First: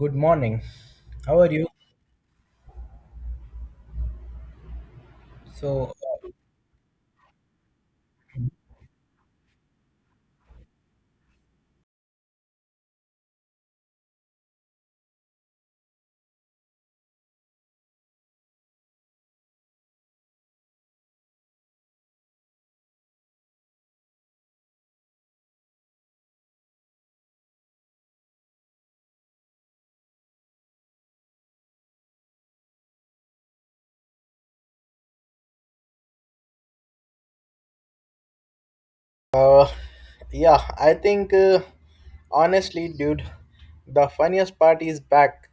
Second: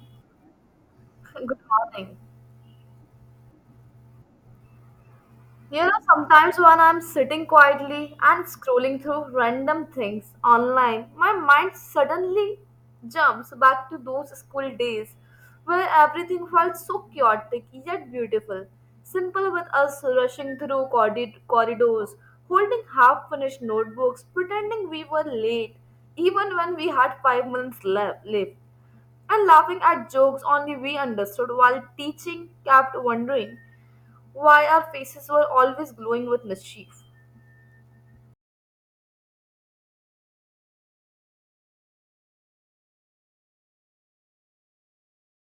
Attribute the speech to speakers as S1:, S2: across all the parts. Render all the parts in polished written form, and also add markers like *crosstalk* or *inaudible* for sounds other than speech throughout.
S1: Good morning. How are
S2: Good
S1: you?
S2: morning. You know,
S1: So,
S2: sometimes when I'm sitting quietly and scrolling through random things online, my mind suddenly jumps back to those school days where everything felt so chaotic yet beautiful. Simple with us rushing through corridors, holding half finished notebooks, pretending we were late, even when we had 5 minutes left. And laughing at jokes only we understood, while teaching kept wondering why our faces were always glowing with mischief.
S1: Uh, yeah, I think honestly, dude, the funniest part is back.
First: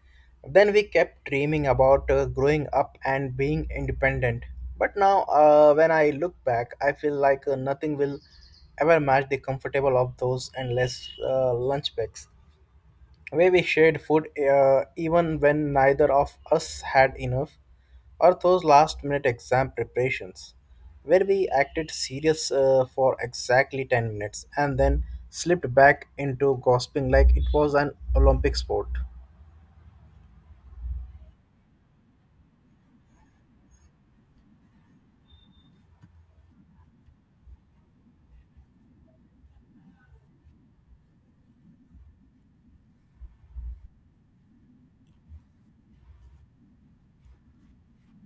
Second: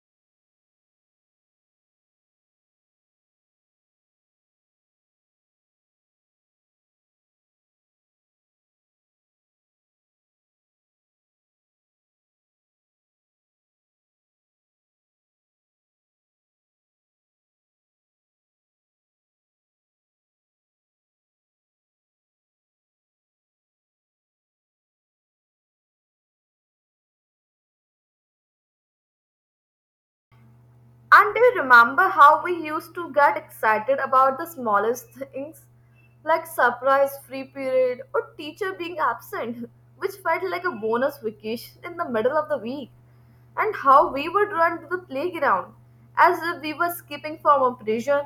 S1: Then we kept dreaming about growing up and being independent. But now, when I look back, I feel like nothing will ever match the comfortable of those endless lunch breaks. Where we shared food even when neither of us had enough, or those last minute exam preparations, where we acted serious for exactly 10 minutes and then slipped back into gossiping like it was an Olympic sport.
S2: And do you remember how we used to get excited about the smallest things, like surprise free period or teacher being absent, which felt like a bonus vacation in the middle of the week? And how we would run to the playground as if we were escaping from a prison,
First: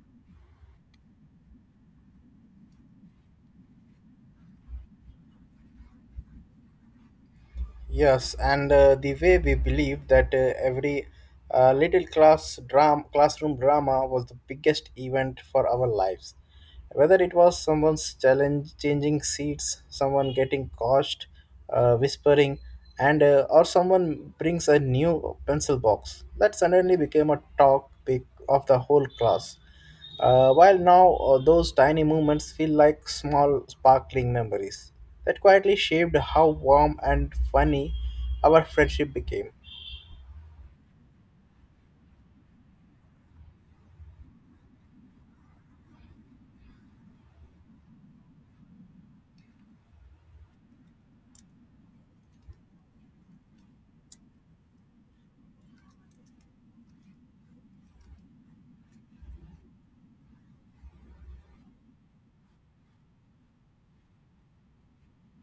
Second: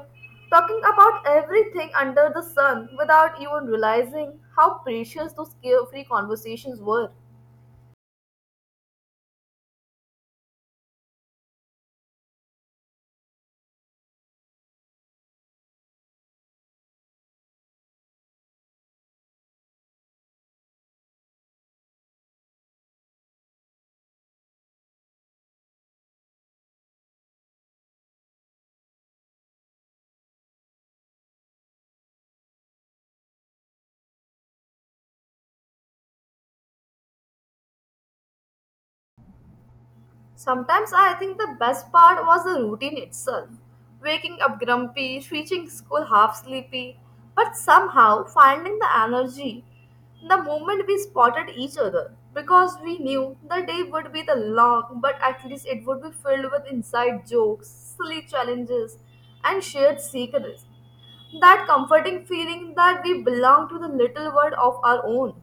S2: talking about everything under the sun without even realizing how precious those carefree conversations were.
S1: Yes, and the way we believe that every classroom drama was the biggest event for our lives. Whether it was someone's challenge, changing seats, someone getting caught, whispering, and or someone brings a new pencil box, that suddenly became a topic of the whole class. While now those tiny moments feel like small sparkling memories that quietly shaped how warm and funny our friendship became.
S2: Sometimes I think the best part was the routine itself. Waking up grumpy, reaching school half sleepy, but somehow finding the energy the moment we spotted each other because we knew the day would be the long, but at least it would be filled with inside jokes, silly challenges, and shared secrets. That comforting feeling that we belong to the little world of our own.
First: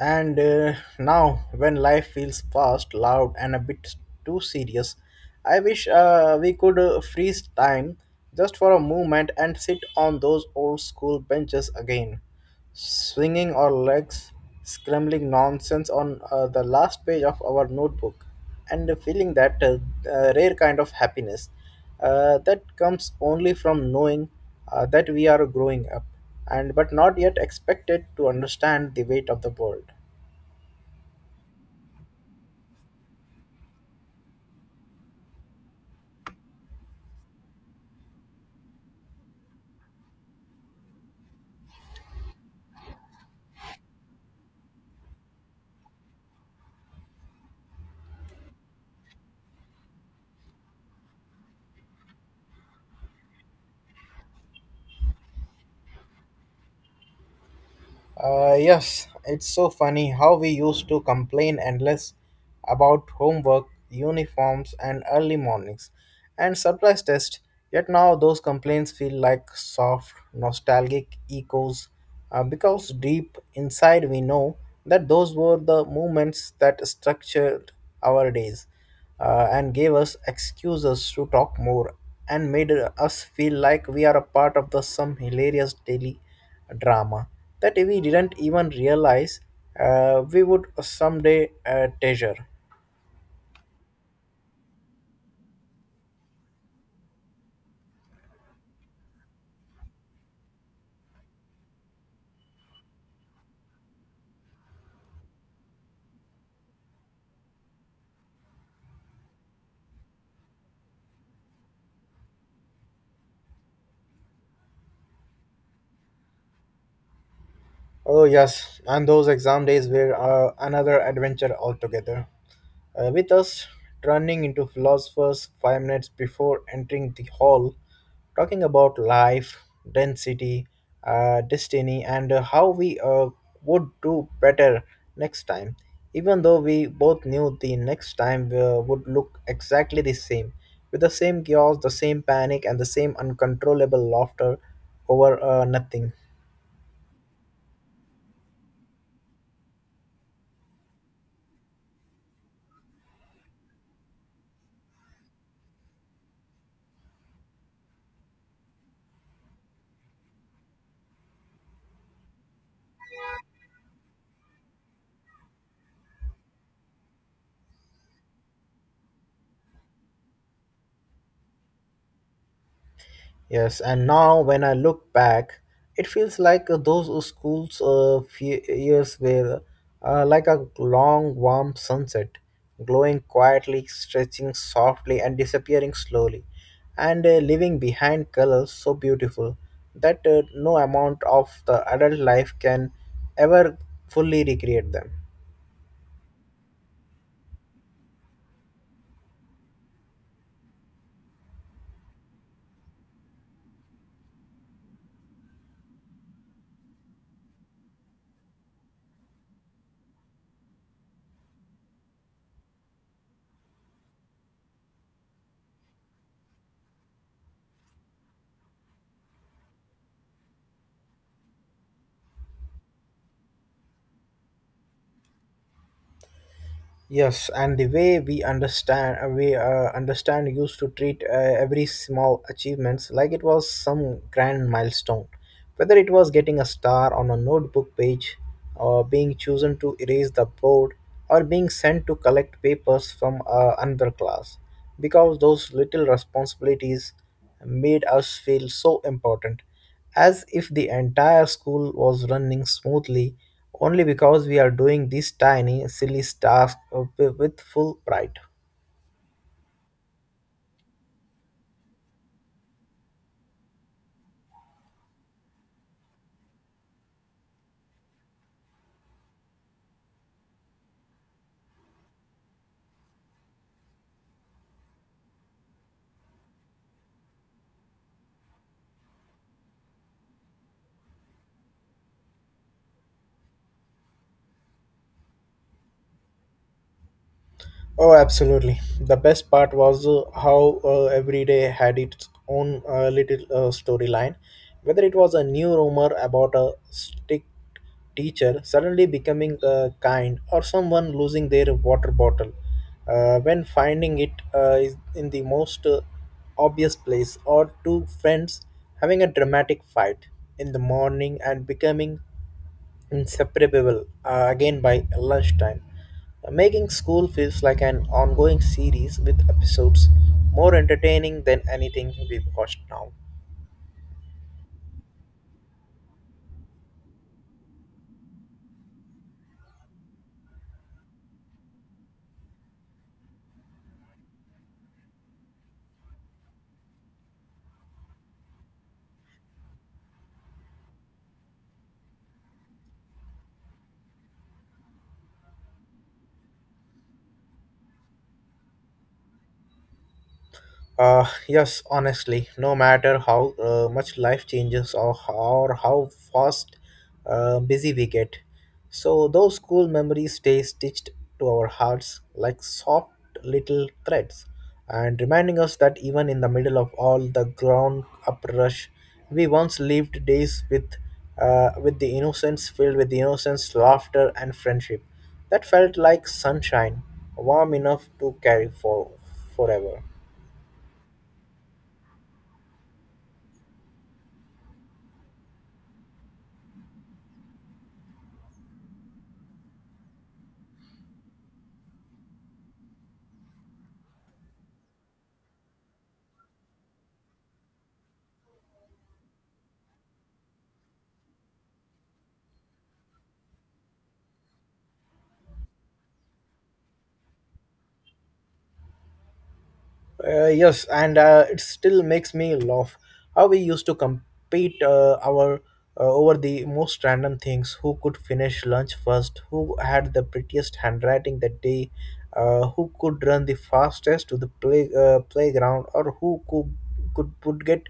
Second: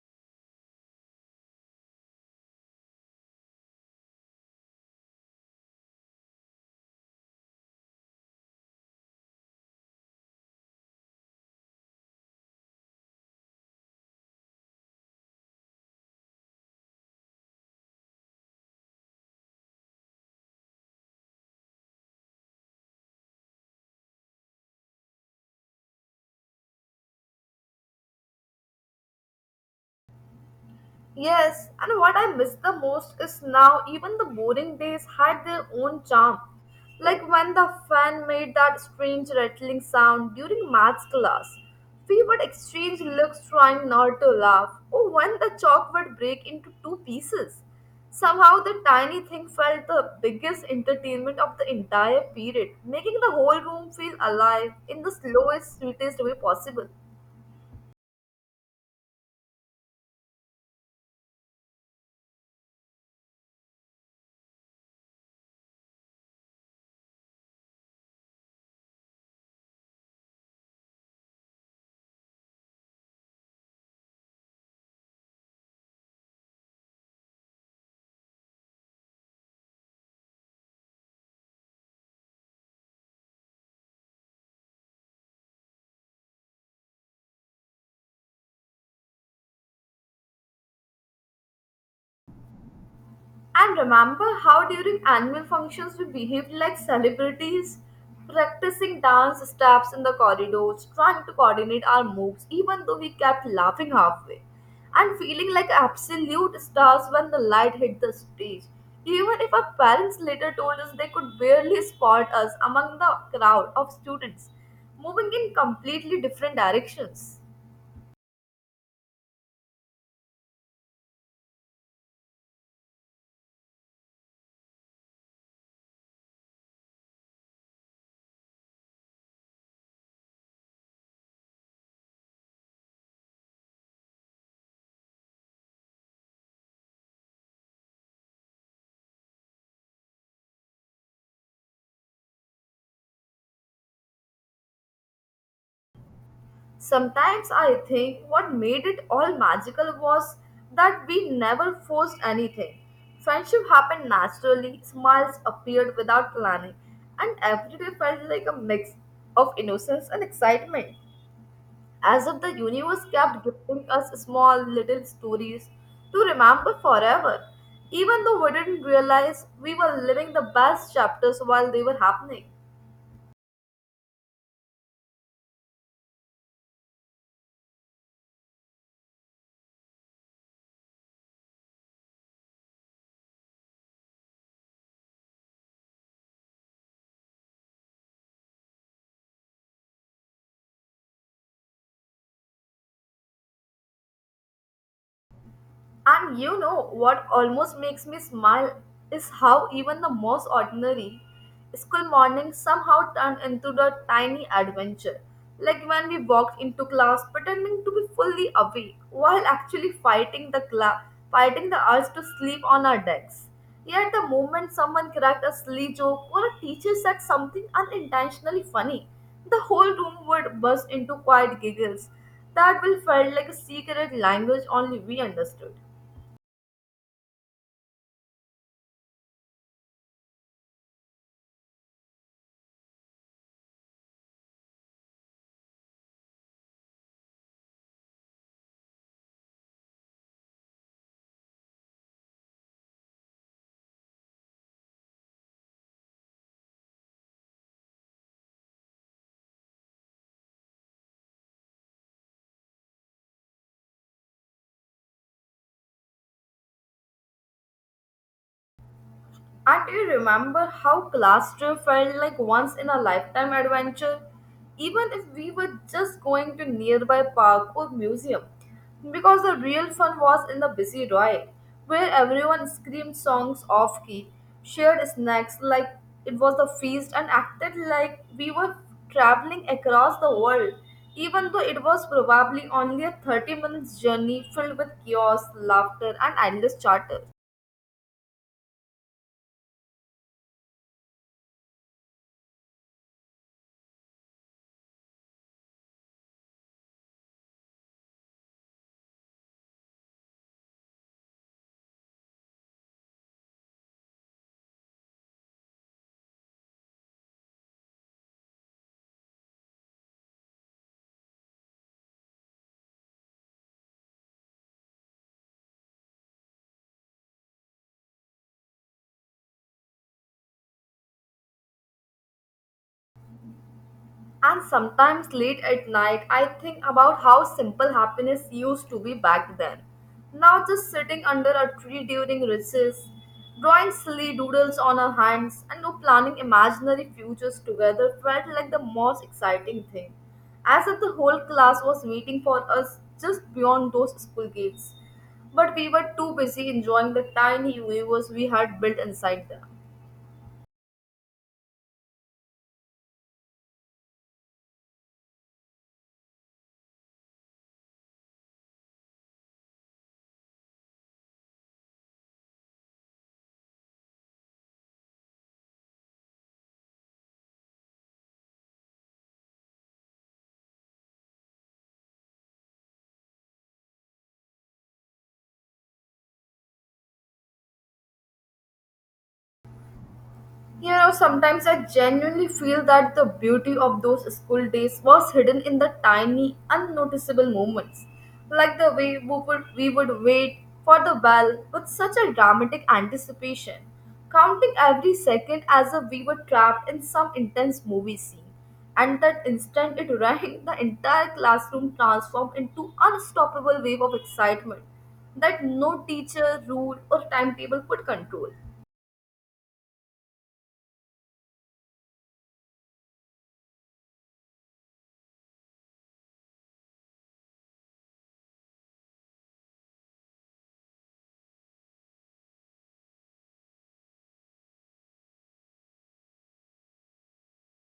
S1: And now, when life feels fast, loud, and a bit too serious, I wish we could freeze time just for a moment and sit on those old school benches again, swinging our legs, scrambling nonsense on the last page of our notebook, and feeling that rare kind of happiness that comes only from knowing that we are growing up and but not yet expected to understand the weight of the world
S2: Yes, and what I miss the most is now even the boring days had their own charm. Like when the fan made that strange rattling sound during maths class. We would exchange looks trying not to laugh, or when the chalk would break into two pieces. Somehow the tiny thing felt the biggest entertainment of the entire period, making the whole room feel alive in the slowest, sweetest way possible.
S1: uh, Yes, it's so funny how we used to complain endless about homework uniforms and early mornings and surprise tests. Yet now those complaints feel like soft nostalgic echoes because deep inside we know that those were the moments that structured our days and gave us excuses to talk more and made us feel like we are a part of the some hilarious daily drama that we didn't even realize we would someday treasure.
S2: And remember how during annual functions we behaved like celebrities, practicing dance steps in the corridors, trying to coordinate our moves, even though we kept laughing halfway, and feeling like absolute stars when the light hit the stage. Even if our parents later told us they could barely spot us among the crowd of students, moving in completely different directions.
S1: Oh, yes, and those exam days were another adventure altogether. With us turning into philosophers 5 minutes before entering the hall, talking about life, density, destiny, and how we would do better next time. Even though we both knew the next time would look exactly the same, with the same chaos, the same panic, and the same uncontrollable laughter over nothing.
S2: Sometimes I think what made it all magical was that we never forced anything. Friendship happened naturally, smiles appeared without planning, and every day felt like a mix of innocence and excitement, as if the universe kept giving us small little stories to remember forever, even though we didn't realize we were living the best chapters while they were happening.
S1: Yes, and now when I look back, it feels like those schools few years were like a long warm sunset, glowing quietly, stretching softly, and disappearing slowly, and leaving behind colors so beautiful that no amount of the adult life can ever fully recreate them.
S2: And you know what almost makes me smile is how even the most ordinary school morning somehow turned into a tiny adventure. Like when we walked into class pretending to be fully awake while actually fighting the urge to sleep on our decks. Yet the moment someone cracked a silly joke or a teacher said something unintentionally funny, the whole room would burst into quiet giggles that will felt like a secret language only we understood.
S1: Yes, and the way we understand used to treat every small achievements like it was some grand milestone, whether it was getting a star on a notebook page, or being chosen to erase the board, or being sent to collect papers from another class, because those little responsibilities made us feel so important as if the entire school was running smoothly only because we are doing this tiny, silly task with full pride.
S2: And you remember how classroom felt like once in a lifetime adventure? Even if we were just going to nearby park or museum. Because the real fun was in the busy ride, where everyone screamed songs off key, shared snacks like it was a feast, and acted like we were traveling across the world, even though it was probably only a 30 minutes journey filled with chaos, laughter, and endless chatter.
S1: Oh, absolutely. The best part was how every day had its own little storyline. Whether it was a new rumor about a stick teacher suddenly becoming kind or someone losing their water bottle when finding it is in the most obvious place, or two friends having a dramatic fight in the morning and becoming inseparable again by lunchtime, making school feels like an ongoing series with episodes more entertaining than anything we've watched now.
S2: And sometimes late at night, I think about how simple happiness used to be back then. Now, just sitting under a tree during recess, drawing silly doodles on our hands, and no planning imaginary futures together felt like the most exciting thing. As if the whole class was waiting for us just beyond those school gates. But we were too busy enjoying the tiny universe we had built inside them.
S1: Yes, honestly, no matter how much life changes or how fast busy we get, so those school memories stay stitched to our hearts like soft little threads, and reminding us that even in the middle of all the ground up rush, we once lived days with the innocence filled with innocence, laughter, and friendship that felt like sunshine, warm enough to carry for forever.
S2: You know, sometimes I genuinely feel that the beauty of those school days was hidden in the tiny, unnoticeable moments, like the way we would wait for the bell with such a dramatic anticipation, counting every second as if we were trapped in some intense movie scene. And that instant it *laughs* rang, the entire classroom transformed into unstoppable wave of excitement that no teacher, rule, or timetable could control.
S1: Yes, and it still makes me laugh how we used to compete our over the most random things. Who could finish lunch first? Who had the prettiest handwriting that day? Who could run the fastest to the playground? Or who could would get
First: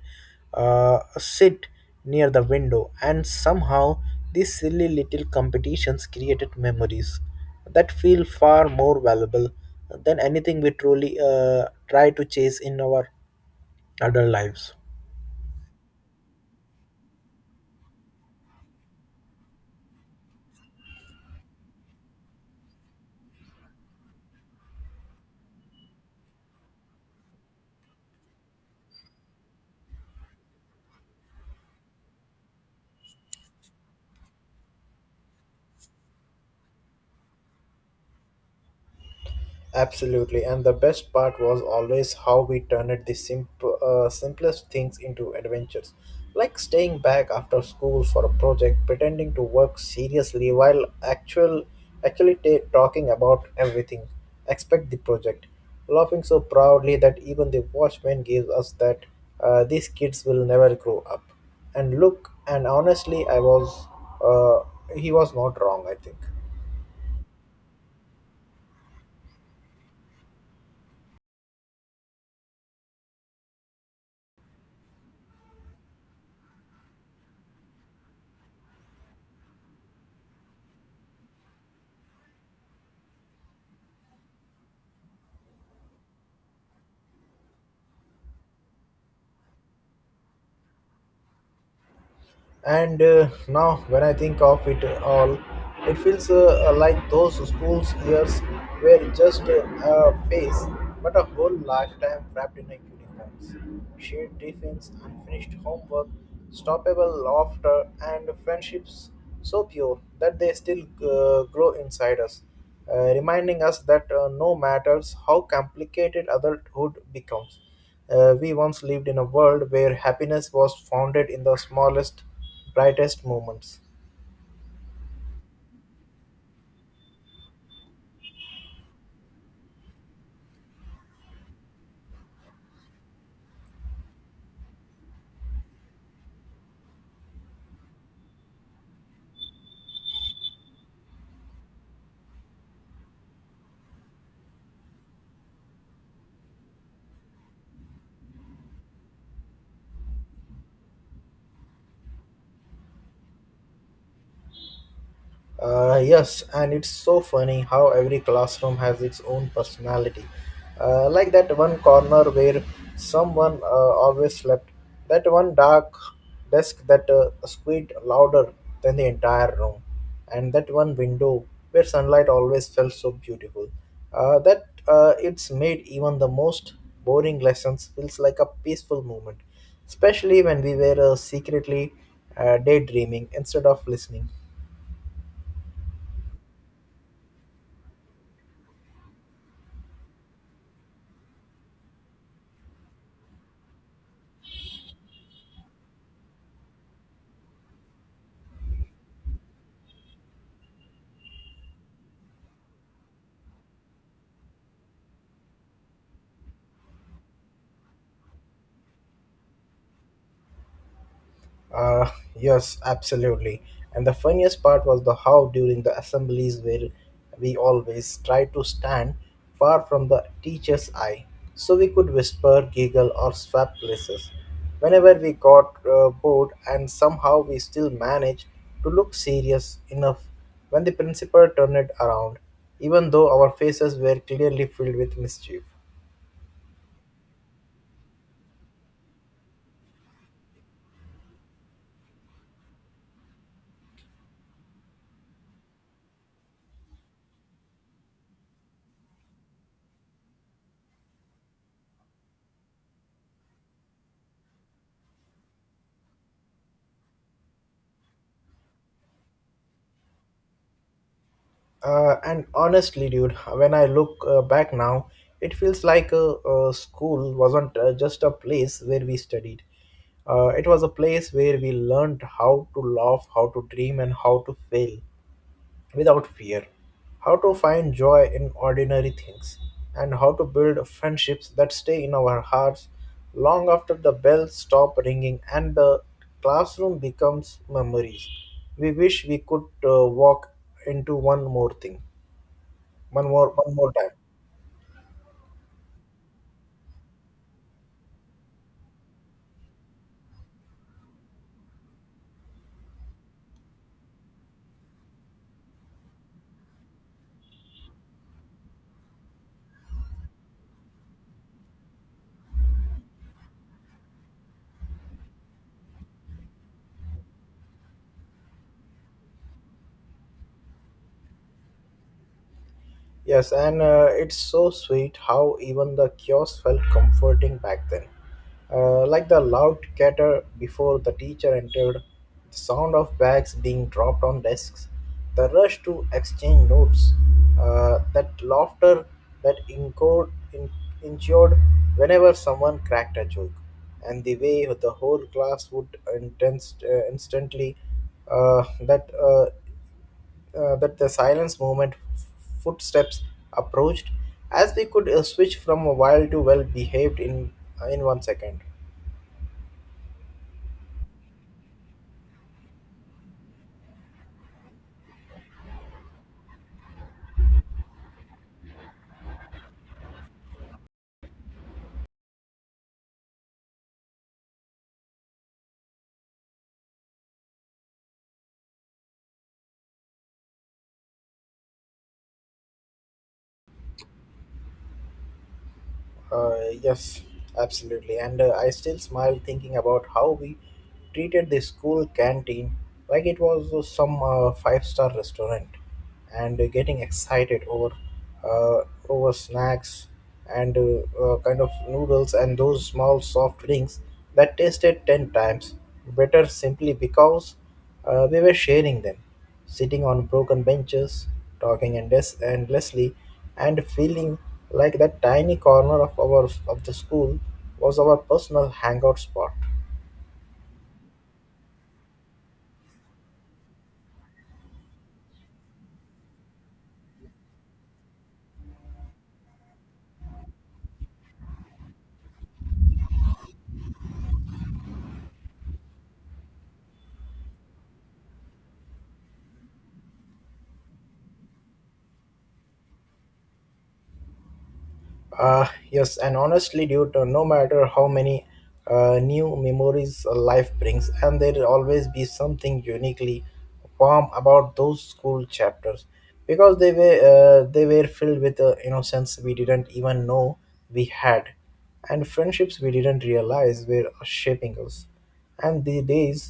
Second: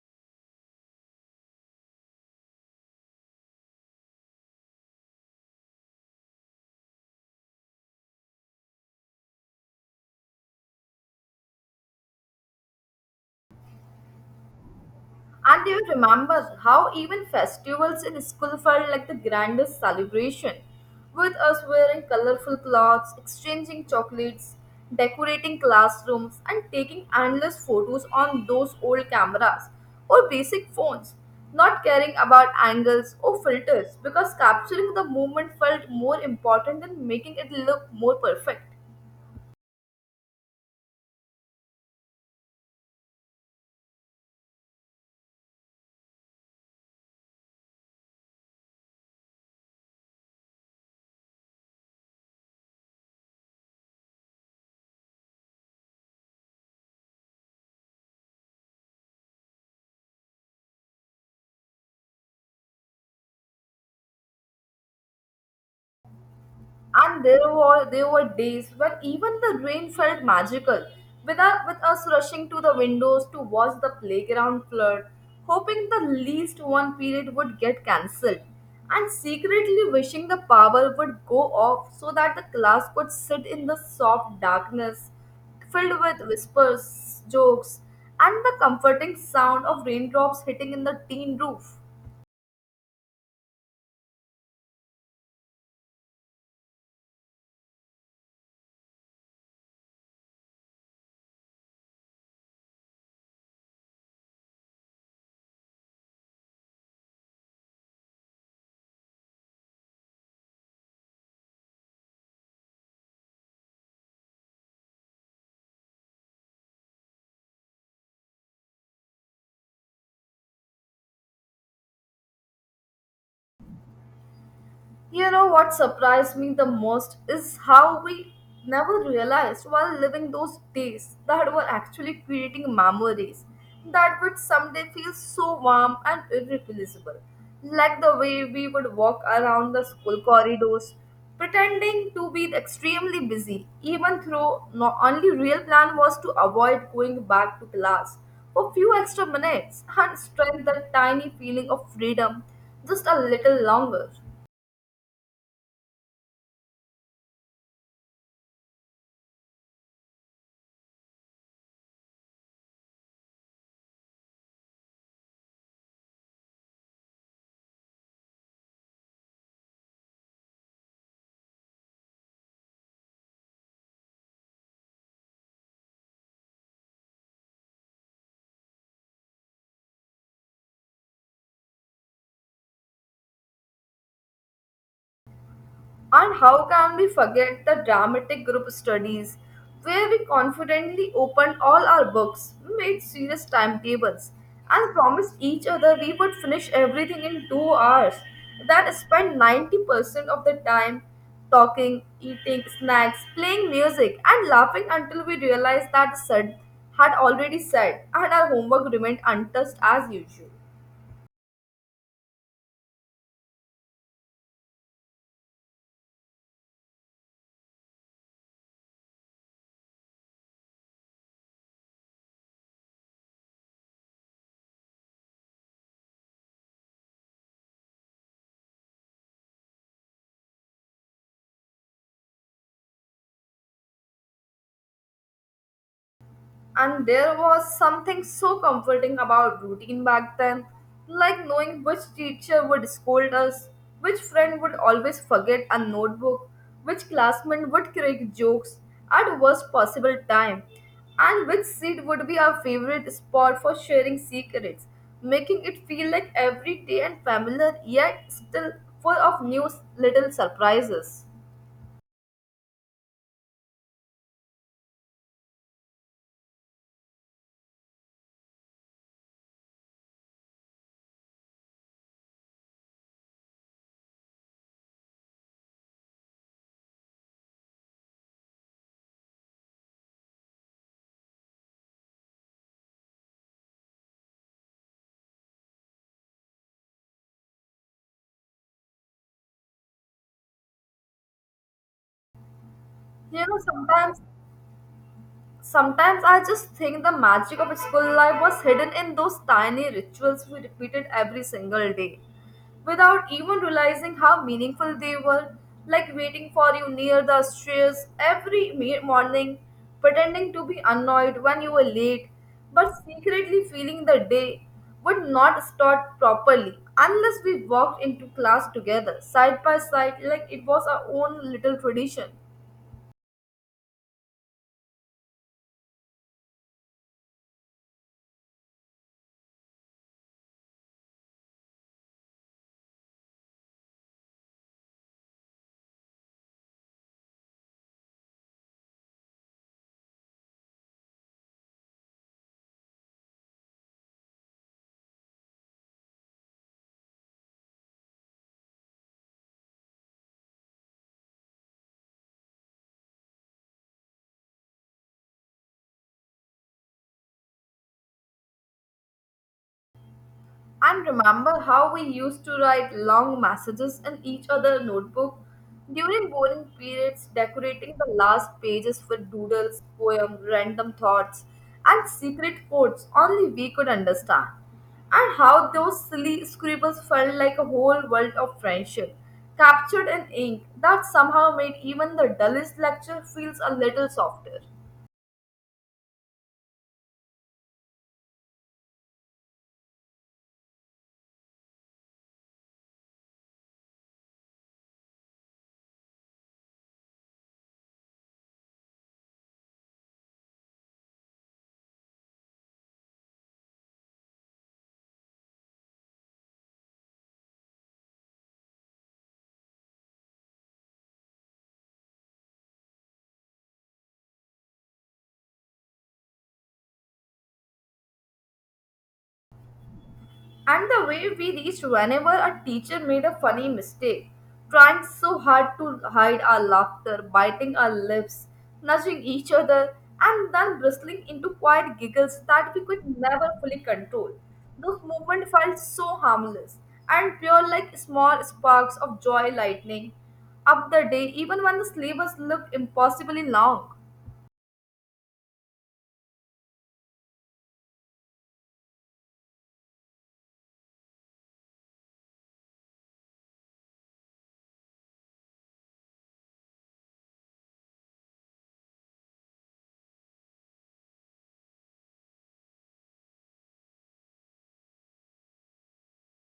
S1: a sit near the window? And somehow these silly little competitions created memories that feel far more valuable than anything we truly try to chase in our adult lives.
S2: And do you remember how even festivals in school felt like the grandest celebration? With us wearing colorful clothes, exchanging chocolates, decorating classrooms, and taking endless photos on those old cameras or basic phones, not caring about angles or filters because capturing the moment felt more important than making it look more perfect.
S1: Absolutely, and the best part was always how we turned the simplest things into adventures, like staying back after school for a project, pretending to work seriously while actually talking about everything, expect the project, laughing so proudly that even the watchman gives us that these kids will never grow up. And look, and honestly, I was uh, he was not wrong, I think.
S2: And there were days when even the rain felt magical, with us rushing to the windows to watch the playground flood, hoping the least one period would get cancelled, and secretly wishing the power would go off so that the class could sit in the soft darkness, filled with whispers, jokes, and the comforting sound of raindrops hitting in the tin roof.
S1: And now, when I think of it all, it feels like those school years were just a phase, but a whole lifetime wrapped in a uniforms. Shared defense, unfinished homework, stoppable laughter, and friendships so pure that they still grow inside us, reminding us that no matters how complicated adulthood becomes. We once lived in a world where happiness was founded in the smallest, brightest moments.
S2: You know what surprised me the most is how we never realized while living those days that we're actually creating memories that would someday feel so warm and irreplaceable. Like the way we would walk around the school corridors, pretending to be extremely busy, even though not only real plan was to avoid going back to class for few extra minutes and stretch that tiny feeling of freedom just a little longer.
S1: Yes, and it's so funny how every classroom has its own personality. Like that one corner where someone always slept, that one dark desk that squeaked louder than the entire room, and that one window where sunlight always felt so beautiful. That It's made even the most boring lessons feels like a peaceful moment, especially when we were secretly daydreaming instead of listening.
S2: And how can we forget the dramatic group studies where we confidently opened all our books, made serious timetables, and promised each other we would finish everything in 2 hours? That spent 90% of the time talking, eating snacks, playing music, and laughing until we realized that said had already said and our homework remained untouched as usual.
S1: Uh, yes, absolutely. And the funniest part was the how during the assemblies where we always tried to stand far from the teacher's eye so we could whisper, giggle, or swap places. Whenever we got bored, and somehow we still managed to look serious enough when the principal turned around, even though our faces were clearly filled with mischief.
S2: And there was something so comforting about routine back then, like knowing which teacher would scold us, which friend would always forget a notebook, which classmate would crack jokes at worst possible time, and which seat would be our favorite spot for sharing secrets, making it feel like every day and familiar yet still full of new little surprises.
S1: And honestly, dude, when I look back now, it feels like school wasn't just a place where we studied. It was a place where we learned how to laugh, how to dream, and how to fail without fear, how to find joy in ordinary things, and how to build friendships that stay in our hearts long after the bells stop ringing and the classroom becomes memories. We wish we could walk into one more thing. One
S2: You
S1: more,
S2: know,
S1: one more time.
S2: sometimes Sometimes I just think the magic of school life was hidden in those tiny rituals we repeated every single day without even realizing how meaningful they were, like waiting for you near the stairs every morning, pretending to be annoyed when you were late, but secretly feeling the day would not start properly unless we walked into class together, side by side, like it was our own little tradition.
S1: Yes, and it's so sweet how even the chaos felt comforting back then. Like the loud clatter before the teacher entered, the sound of bags being dropped on desks, the rush to exchange notes, that laughter that ensured whenever someone cracked a joke, and the way the whole class would instantly uh, that uh, that the silence movement footsteps approached, as we could switch from wild to well behaved in 1 second.
S2: And remember how we used to write long messages in each other's notebook during boring periods, decorating the last pages with doodles, poems, random thoughts, and secret codes only we could understand. And how those silly scribbles felt like a whole world of friendship, captured in ink that somehow made even the dullest lecture feels a little softer.
S1: Yes, absolutely. And I still smile thinking about how we treated the school canteen like it was some five-star restaurant, and getting excited uh, over snacks and kind of noodles and those small soft drinks that tasted 10 times better simply because. We were sharing them, sitting on broken benches, endlessly, and feeling like that tiny corner of our of the school was our personal hangout spot.
S2: And the way we reached whenever a teacher made a funny mistake, trying so hard to hide our laughter, biting our lips, nudging each other, and then bristling into quiet giggles that we could never fully control. Those movements felt so harmless and pure like small sparks of joy lightning up the day, even when the syllabus looked impossibly long.
S1: Uh, yes, and honestly, due to no matter how many new memories life brings, and there'll always be something uniquely warm about those school chapters because they were filled with innocence we didn't even know we had, and friendships we didn't realize were shaping us and the days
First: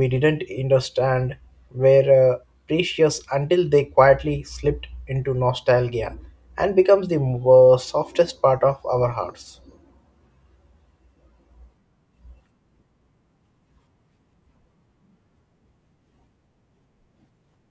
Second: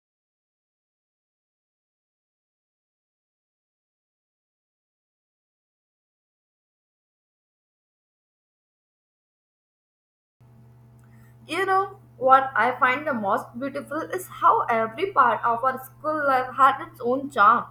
S1: we didn't understand were precious until they quietly slipped into nostalgia and becomes the softest part of our hearts.
S2: You know, what I find the most beautiful is how every part of our school life had its own charm.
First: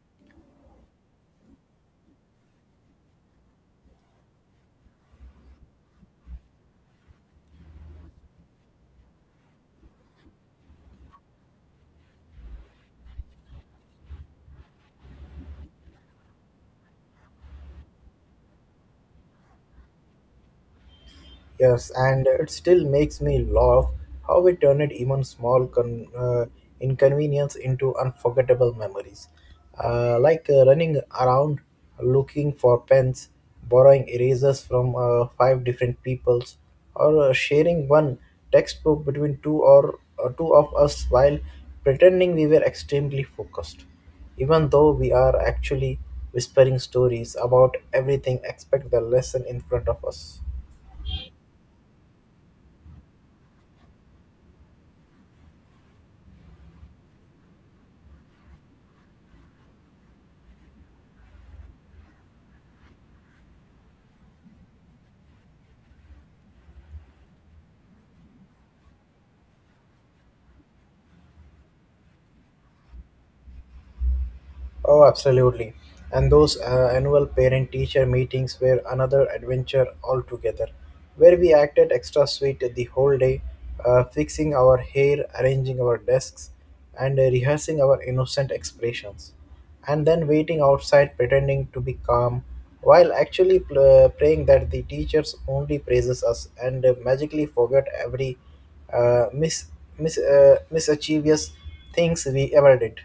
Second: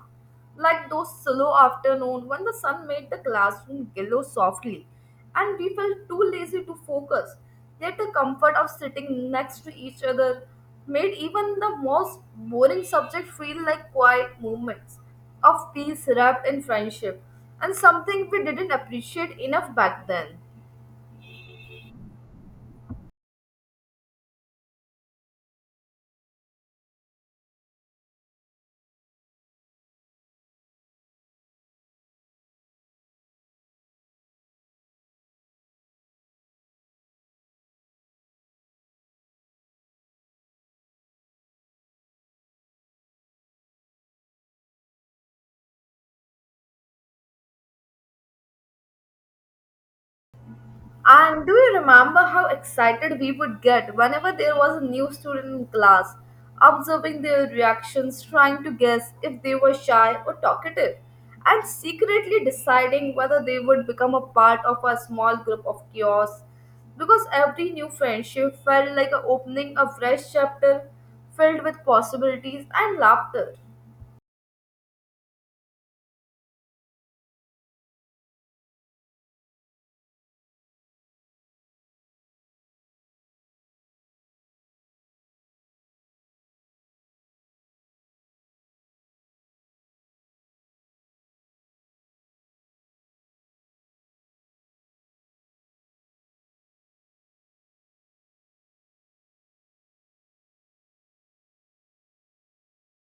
S2: Like those slow afternoon when the sun made the classroom glow softly and we felt too lazy to focus. Yet the comfort of sitting next to each other made even the most boring subject feel like quiet moments of peace wrapped in friendship and something we didn't appreciate enough back then.
S1: Yes, and it still makes me laugh how we turned even small inconvenience into unforgettable memories. Like running around looking for pens, borrowing erasers from 5 different peoples, or sharing one textbook between two of us while pretending we were extremely focused, even though we are actually whispering stories about everything except the lesson in front of us.
S2: And do you remember how excited we would get whenever there was a new student in class, observing their reactions, trying to guess if they were shy or talkative, and secretly deciding whether they would become a part of a small group of chaos? Because every new friendship felt like a opening a fresh chapter filled with possibilities and laughter.
S1: Oh, absolutely. And those annual parent teacher meetings were another adventure altogether, where we acted extra sweet the whole day, fixing our hair, arranging our desks, and rehearsing our innocent expressions, and then waiting outside pretending to be calm while actually praying that the teachers only praises us and magically forget every uh, mis- mischievous things we ever did.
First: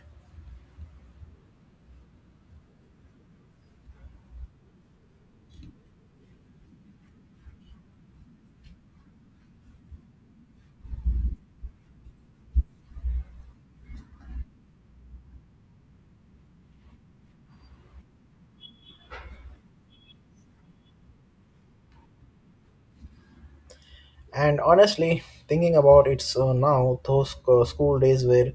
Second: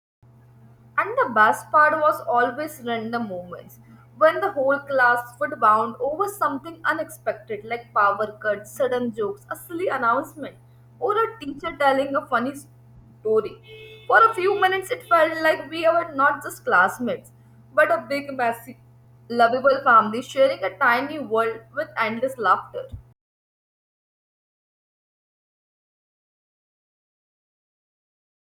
S2: And the best part was always in the moments when the whole class would bound over something unexpected like power cuts, sudden jokes, a silly announcement, or a teacher telling a funny story. For a few minutes, it felt like we were not just classmates, but a big, messy, lovable family sharing a tiny world with endless laughter.
S1: And honestly, thinking about it now, those school days were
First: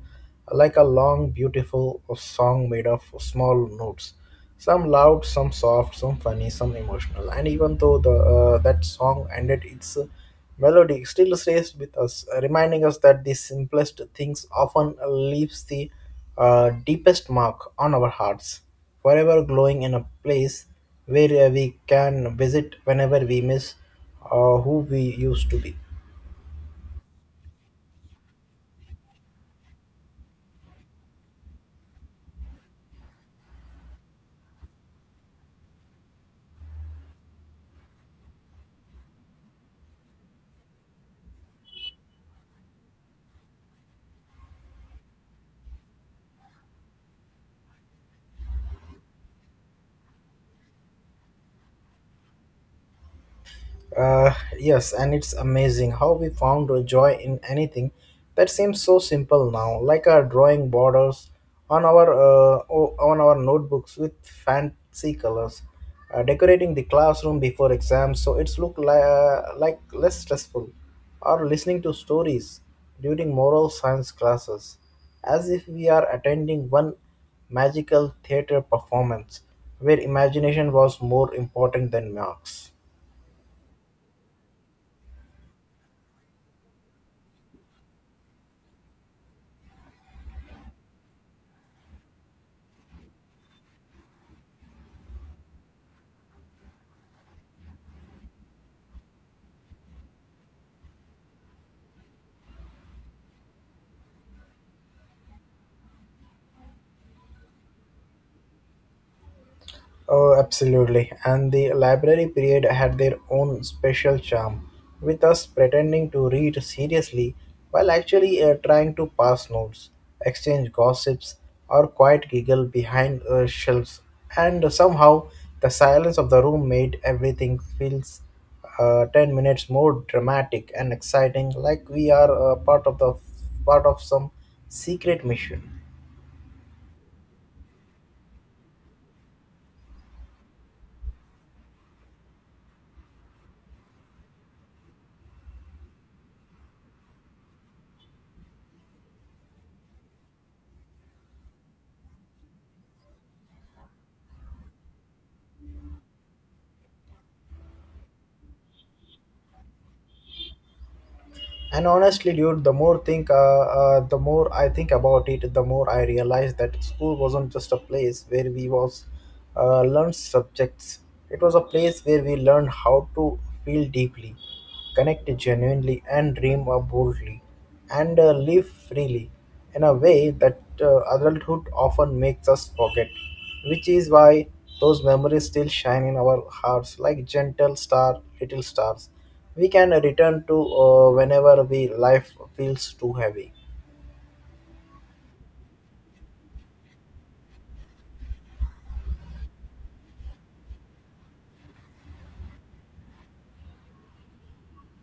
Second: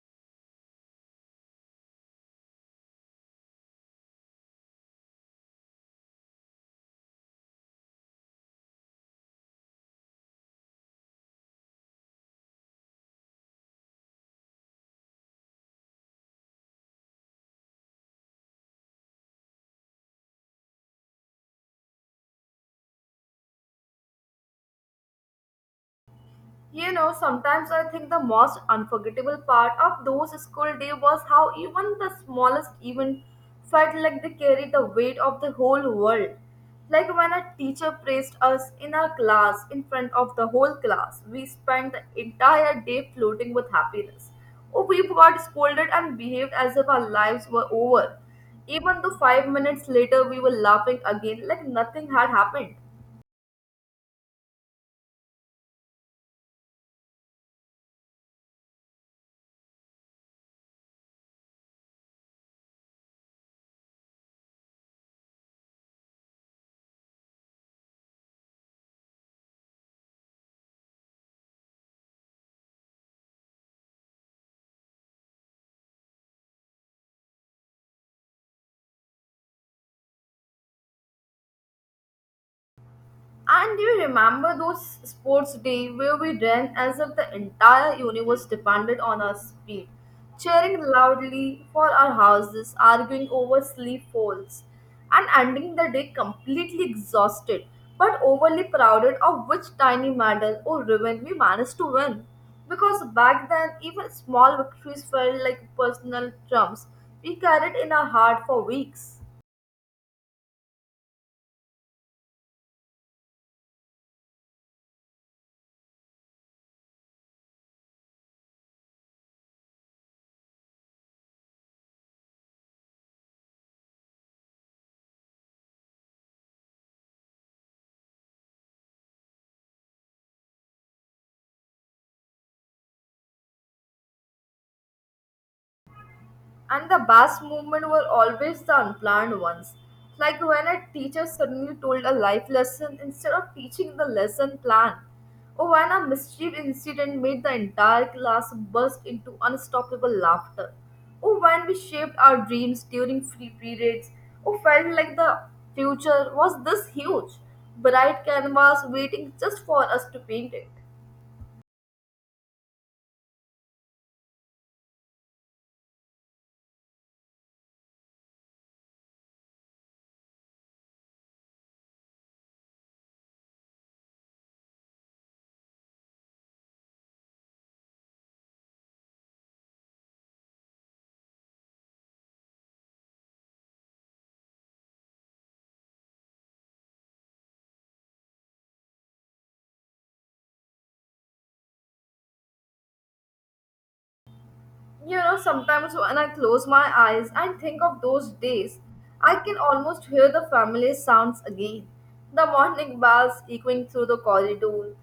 S1: like a long, beautiful song made of small notes. Some loud, some soft, some funny, some emotional. And even though the that song ended, its melody still stays with us, reminding us that the simplest things often leaves the deepest mark on our hearts, forever glowing in a place where we can visit whenever we miss who we used to be.
S2: You know, sometimes I think the most unforgettable part of those school days was how even the smallest event felt like they carried the weight of the whole world. Like when a teacher praised us in our class in front of the whole class, we spent the entire day floating with happiness. Oh, we got scolded and behaved as if our lives were over. Even though 5 minutes later we were laughing again like nothing had happened.
S1: Uh, yes, and it's amazing how we found a joy in anything that seems so simple now, like our drawing borders on our on our notebooks with fancy colors, decorating the classroom before exams so it's look like less stressful, or listening to stories during moral science classes, as if we are attending one magical theater performance where imagination was more important than marks.
S2: And do you remember those sports day where we ran as if the entire universe depended on our speed, cheering loudly for our houses, arguing over sleep folds, and ending the day completely exhausted but overly proud of which tiny medal or ribbon we managed to win? Because back then, even small victories felt like personal triumphs we carried in our heart for weeks.
S1: Oh, absolutely. And the library period had their own special charm, with us pretending to read seriously while actually trying to pass notes, exchange gossips, or quiet giggle behind shelves. And somehow, the silence of the room made everything feels 10 minutes more dramatic and exciting, like we are part of some secret mission.
S2: And the best moments were always the unplanned ones. Like when a teacher suddenly told a life lesson instead of teaching the lesson plan. Or when a mischief incident made the entire class burst into unstoppable laughter. Or when we shaped our dreams during free periods. Or felt like the future was this huge, bright canvas waiting just for us to paint it.
S1: And honestly, dude, the more I think about it, the more I realize that school wasn't just a place where we was learned subjects. It was a place where we learned how to feel deeply, connect genuinely, and dream boldly, and live freely in a way that adulthood often makes us forget. Which is why those memories still shine in our hearts like little stars we can return to whenever we life feels too heavy.
S2: You know, sometimes when I close my eyes and think of those days, I can almost hear the family sounds again. The morning bells echoing through the corridor,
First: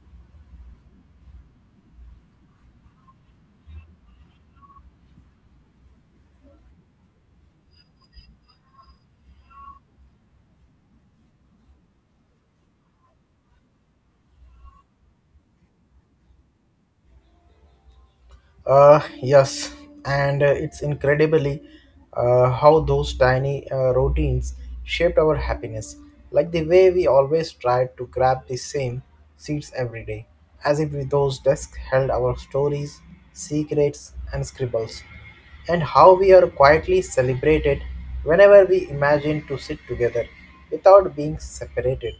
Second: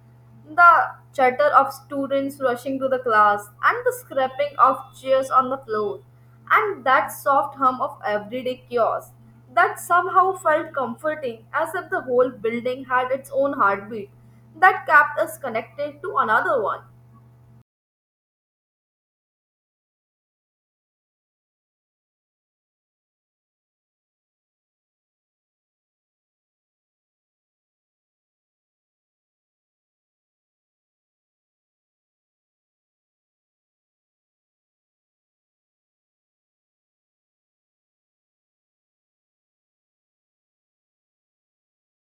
S2: the chatter of students rushing to the class, and the scraping of chairs on the floor, and that soft hum of everyday chaos that somehow felt comforting, as if the whole building had its own heartbeat that kept us connected to another one.
S1: Yes, and it's incredibly how those tiny routines shaped our happiness, like the way we always tried to grab the same seats every day, as if those desks held our stories, secrets, and scribbles, and how we are quietly celebrated whenever we imagine to sit together without being separated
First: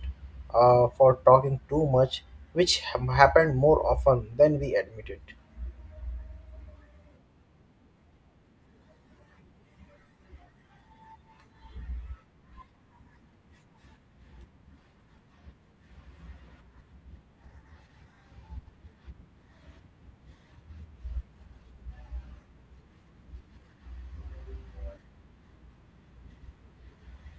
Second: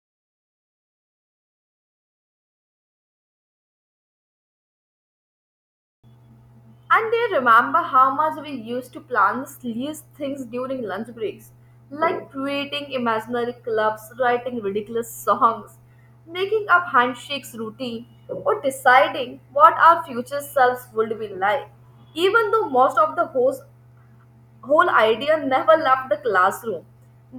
S1: for talking too much, which happened more often than we admitted.
S2: And they remember how much we used to plan these things during lunch breaks, like creating imaginary clubs, writing ridiculous songs, making up handshakes routine, or deciding what our future selves would be like. Even though most of the whole idea never left the classroom,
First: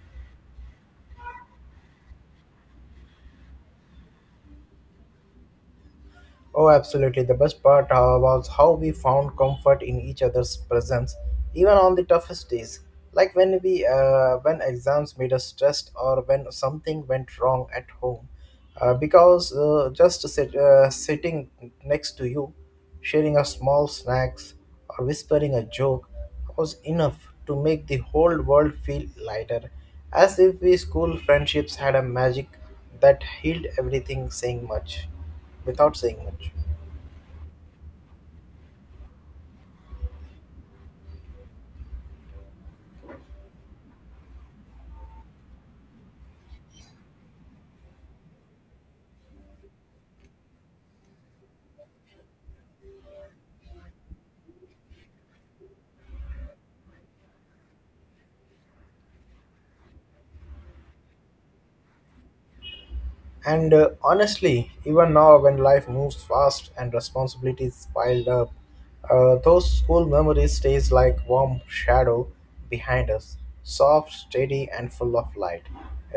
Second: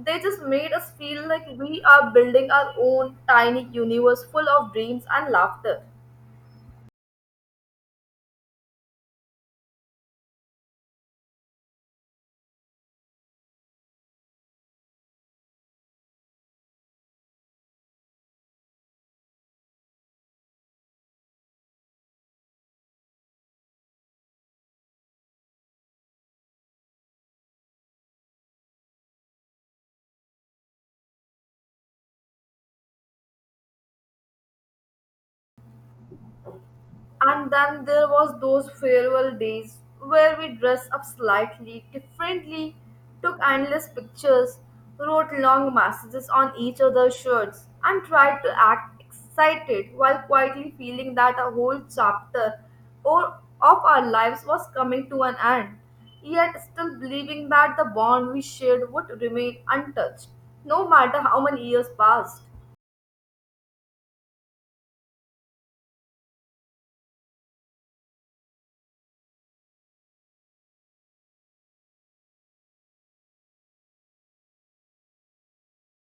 S2: they just made us feel like we are building our own tiny universe full of dreams and laughter.
S1: Oh, absolutely. The best part was how we found comfort in each other's presence, even on the toughest days. Like when exams made us stressed, or when something went wrong at home, because sitting next to you, sharing a small snacks, or whispering a joke was enough to make the whole world feel lighter, as if we school friendships had a magic that healed everything, saying much without saying much.
S2: And then there was those farewell days where we dressed up slightly differently, took endless pictures, wrote long messages on each other's shirts, and tried to act excited while quietly feeling that a whole chapter or of our lives was coming to an end, yet still believing that the bond we shared would remain untouched, no matter how many years passed.
S1: And honestly, even now when life moves fast and responsibilities piled up, those school memories stays like warm shadow behind us, soft, steady, and full of light,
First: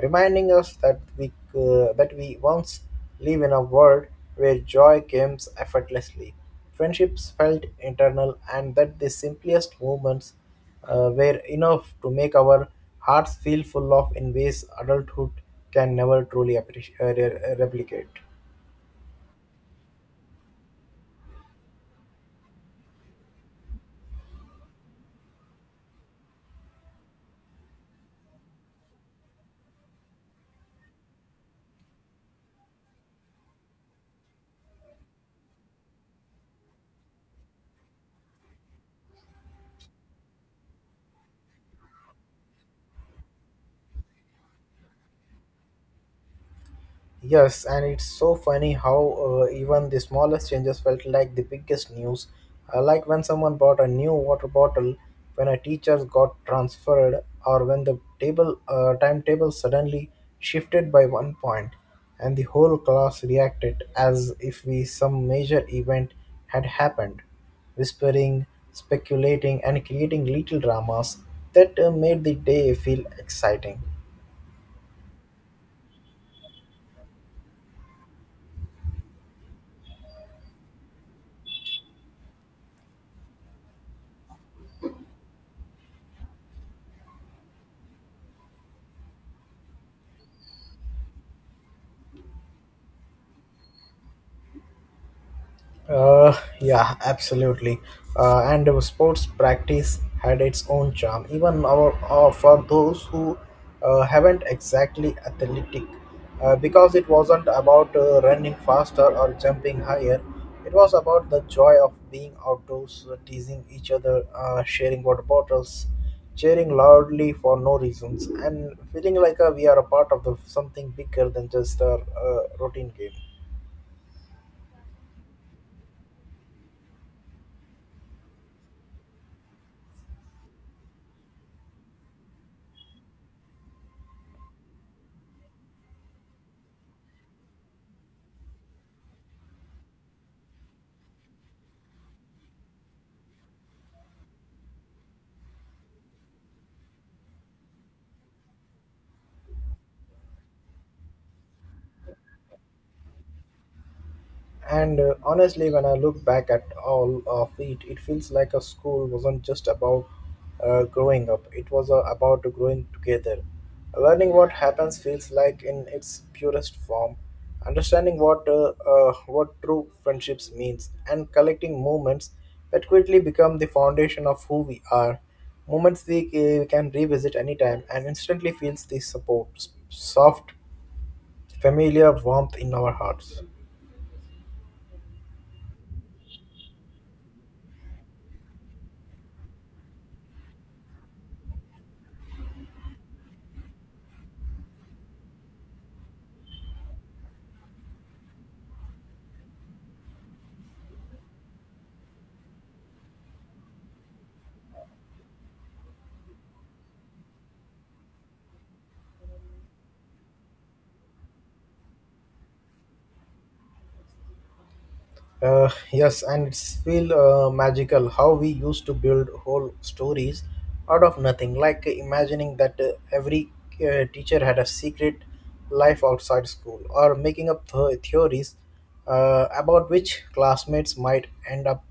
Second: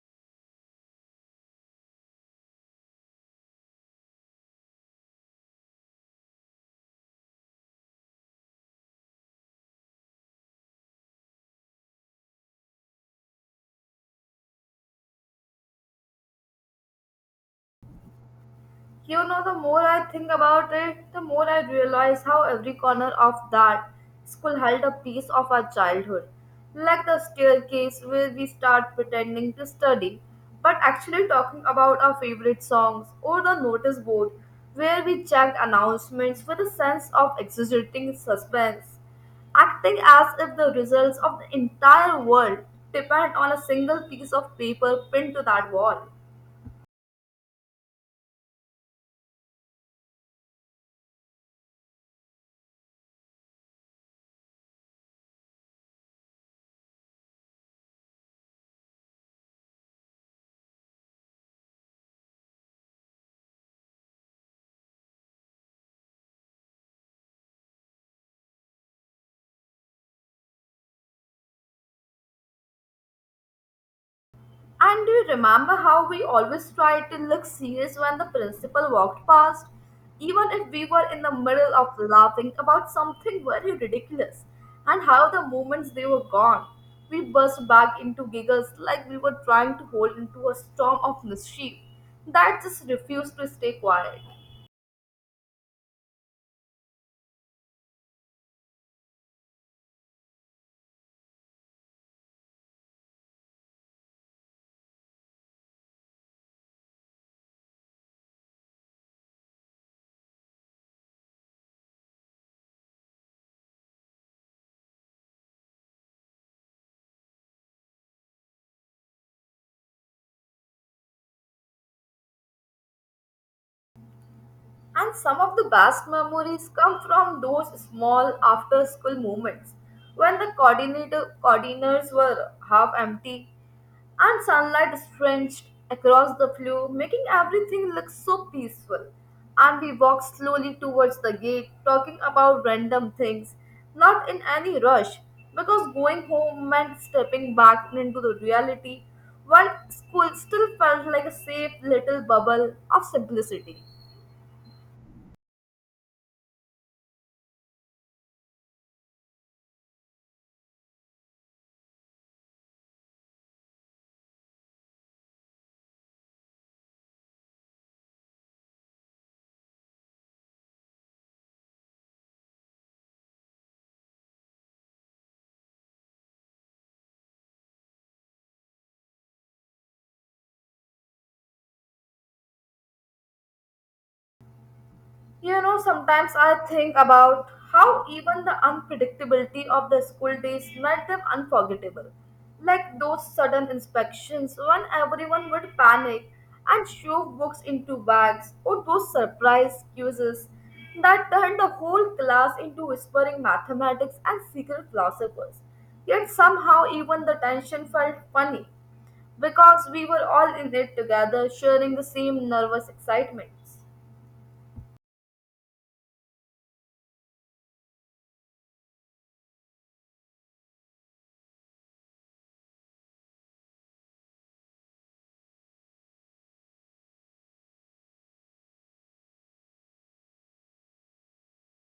S1: reminding us that we once live in a world where joy came effortlessly, friendships felt eternal, and that the simplest moments were enough to make our hearts feel full of in ways adulthood can never truly appreciate, replicate.
S2: You know, the more I think about it, the more I realize how every corner of that school held a piece of our childhood. Like the staircase where we start pretending to study, but actually talking about our favorite songs, or the notice board where we checked announcements with a sense of exaggerating suspense, acting as if the results of the entire world depend on a single piece of paper pinned to that wall.
S1: Yes, and it's so funny how even the smallest changes felt like the biggest news. Like when someone bought a new water bottle, when a teacher got transferred, or when the table timetable suddenly shifted by one point, and the whole class reacted as if we some major event had happened, whispering, speculating, and creating little dramas that made the day feel exciting.
S2: And do you remember how we always tried to look serious when the principal walked past? Even if we were in the middle of laughing about something very ridiculous, and how the moments they were gone, we burst back into giggles like we were trying to hold into a storm of mischief that just refused to stay quiet.
S1: Uh, yeah, absolutely. And our sports practice had its own charm, even for those who haven't exactly athletic, because it wasn't about running faster or jumping higher. It was about the joy of being outdoors, teasing each other, sharing water bottles, cheering loudly for no reasons, and feeling like we are a part of the, something bigger than just a routine game.
S2: And some of the best memories come from those small after school moments when the coordinators were half empty and sunlight stretched across the floor, making everything look so peaceful. And we walked slowly towards the gate, talking about random things, not in any rush, because going home meant stepping back into the reality, while school still felt like a safe little bubble of simplicity.
S1: And honestly, when I look back at all of it, it feels like a school wasn't just about growing up, it was about growing together. Learning what happens feels like in its purest form, understanding what true friendships means, and collecting moments that quickly become the foundation of who we are. Moments we can revisit anytime and instantly feels the support, soft, familiar warmth in our hearts.
S2: You know, sometimes I think about how even the unpredictability of the school days made them unforgettable. Like those sudden inspections when everyone would panic and shove books into bags, or those surprise quizzes that turned the whole class into whispering mathematics and secret philosophers. Yet somehow, even the tension felt funny because we were all in it together, sharing the same nervous excitements.
S1: Yes, and it's feel magical how we used to build whole stories out of nothing, like imagining that every teacher had a secret life outside school, or making up theories about which classmates might end up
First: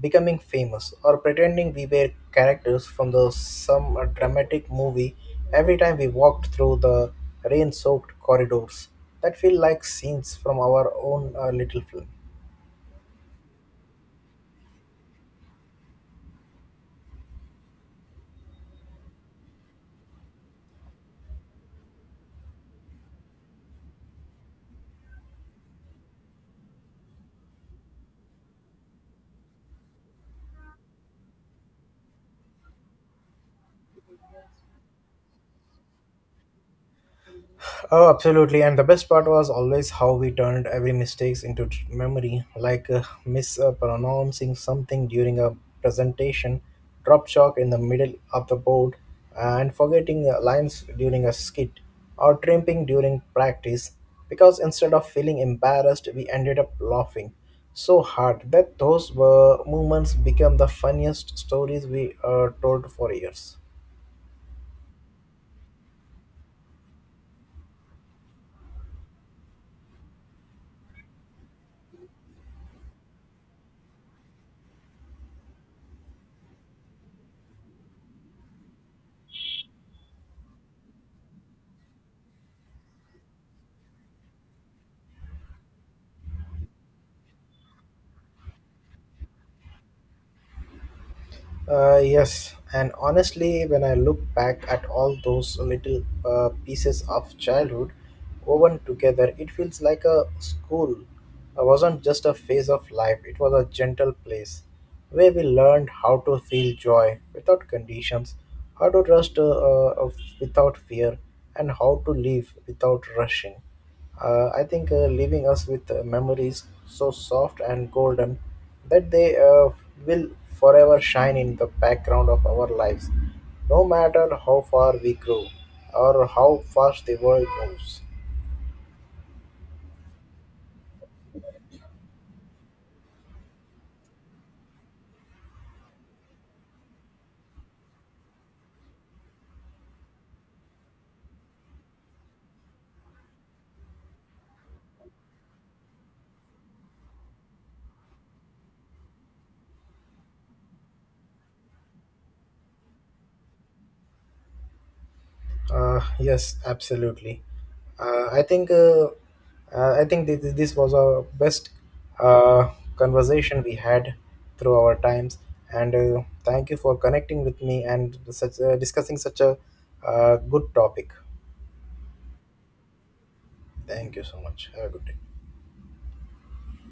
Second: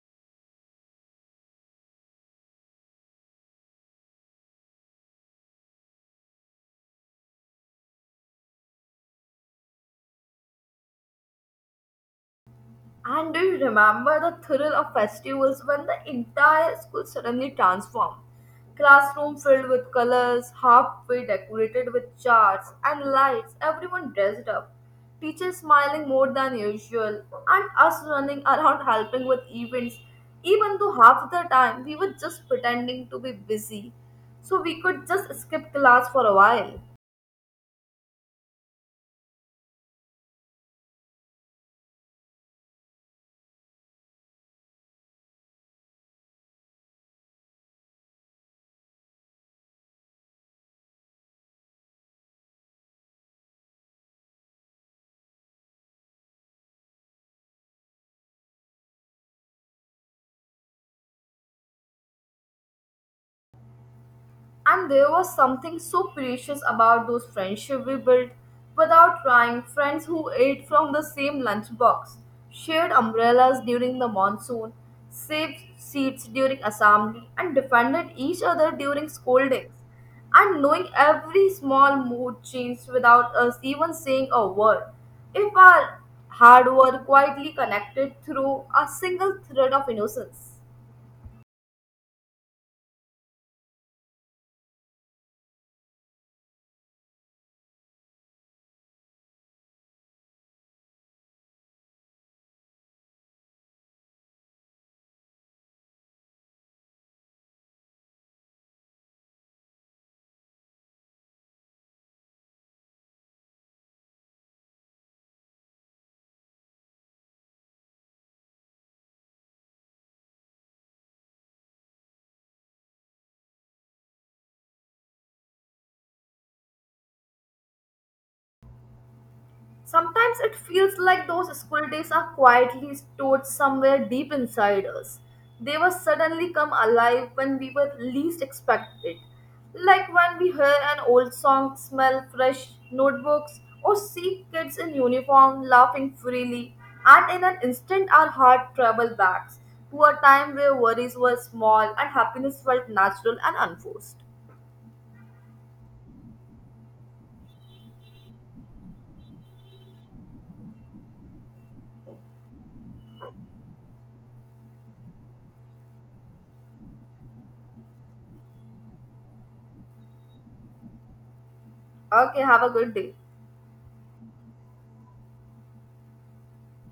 S1: becoming famous, or pretending we were characters from the some dramatic movie every time we walked through the rain-soaked corridors. That feel like scenes from our own little film.
S2: And do you remember the thrill of festivals when the entire school suddenly transformed? Classroom filled with colors, halfway decorated with charts and lights, everyone dressed up. Teachers smiling more than usual, and us running around helping with events, even though half the time we were just pretending to be busy so we could just skip class for a while.
S1: Oh, absolutely. And the best part was always how we turned every mistakes into memory, like mispronouncing something during a presentation, drop chalk in the middle of the board, and forgetting lines during a skit, or trimping during practice. Because instead of feeling embarrassed, we ended up laughing so hard that those were moments became the funniest stories we told for years.
S2: And there was something so precious about those friendships we built without trying. Friends who ate from the same lunchbox, shared umbrellas during the monsoon, saved seats during assembly, and defended each other during scoldings. And knowing every small mood changed without us even saying a word. If our hard work quietly connected through a single thread of innocence.
S1: Yes, and honestly, when I look back at all those little pieces of childhood woven together, it feels like a school. It wasn't just a phase of life, it was a gentle place where we learned how to feel joy without conditions, how to trust uh, without fear, and how to live without rushing. I think leaving us with memories so soft and golden that they will forever shine in the background of our lives, no matter how far we grow or how fast the world moves.
S2: Sometimes it feels like those school days are quietly stored somewhere deep inside us. They were suddenly come alive when we were least expected. Like when we hear an old song, smell fresh notebooks, or see kids in uniform laughing freely, and in an instant our heart travels back to a time where worries were small and happiness felt natural and unforced.
S1: Yes, absolutely. Uh, I think uh, I think this, this was our best uh, conversation we had through our times, and thank you for connecting with me and such discussing such a good topic.
S2: Okay, have a good day.
S1: Thank you so much. Have a good day.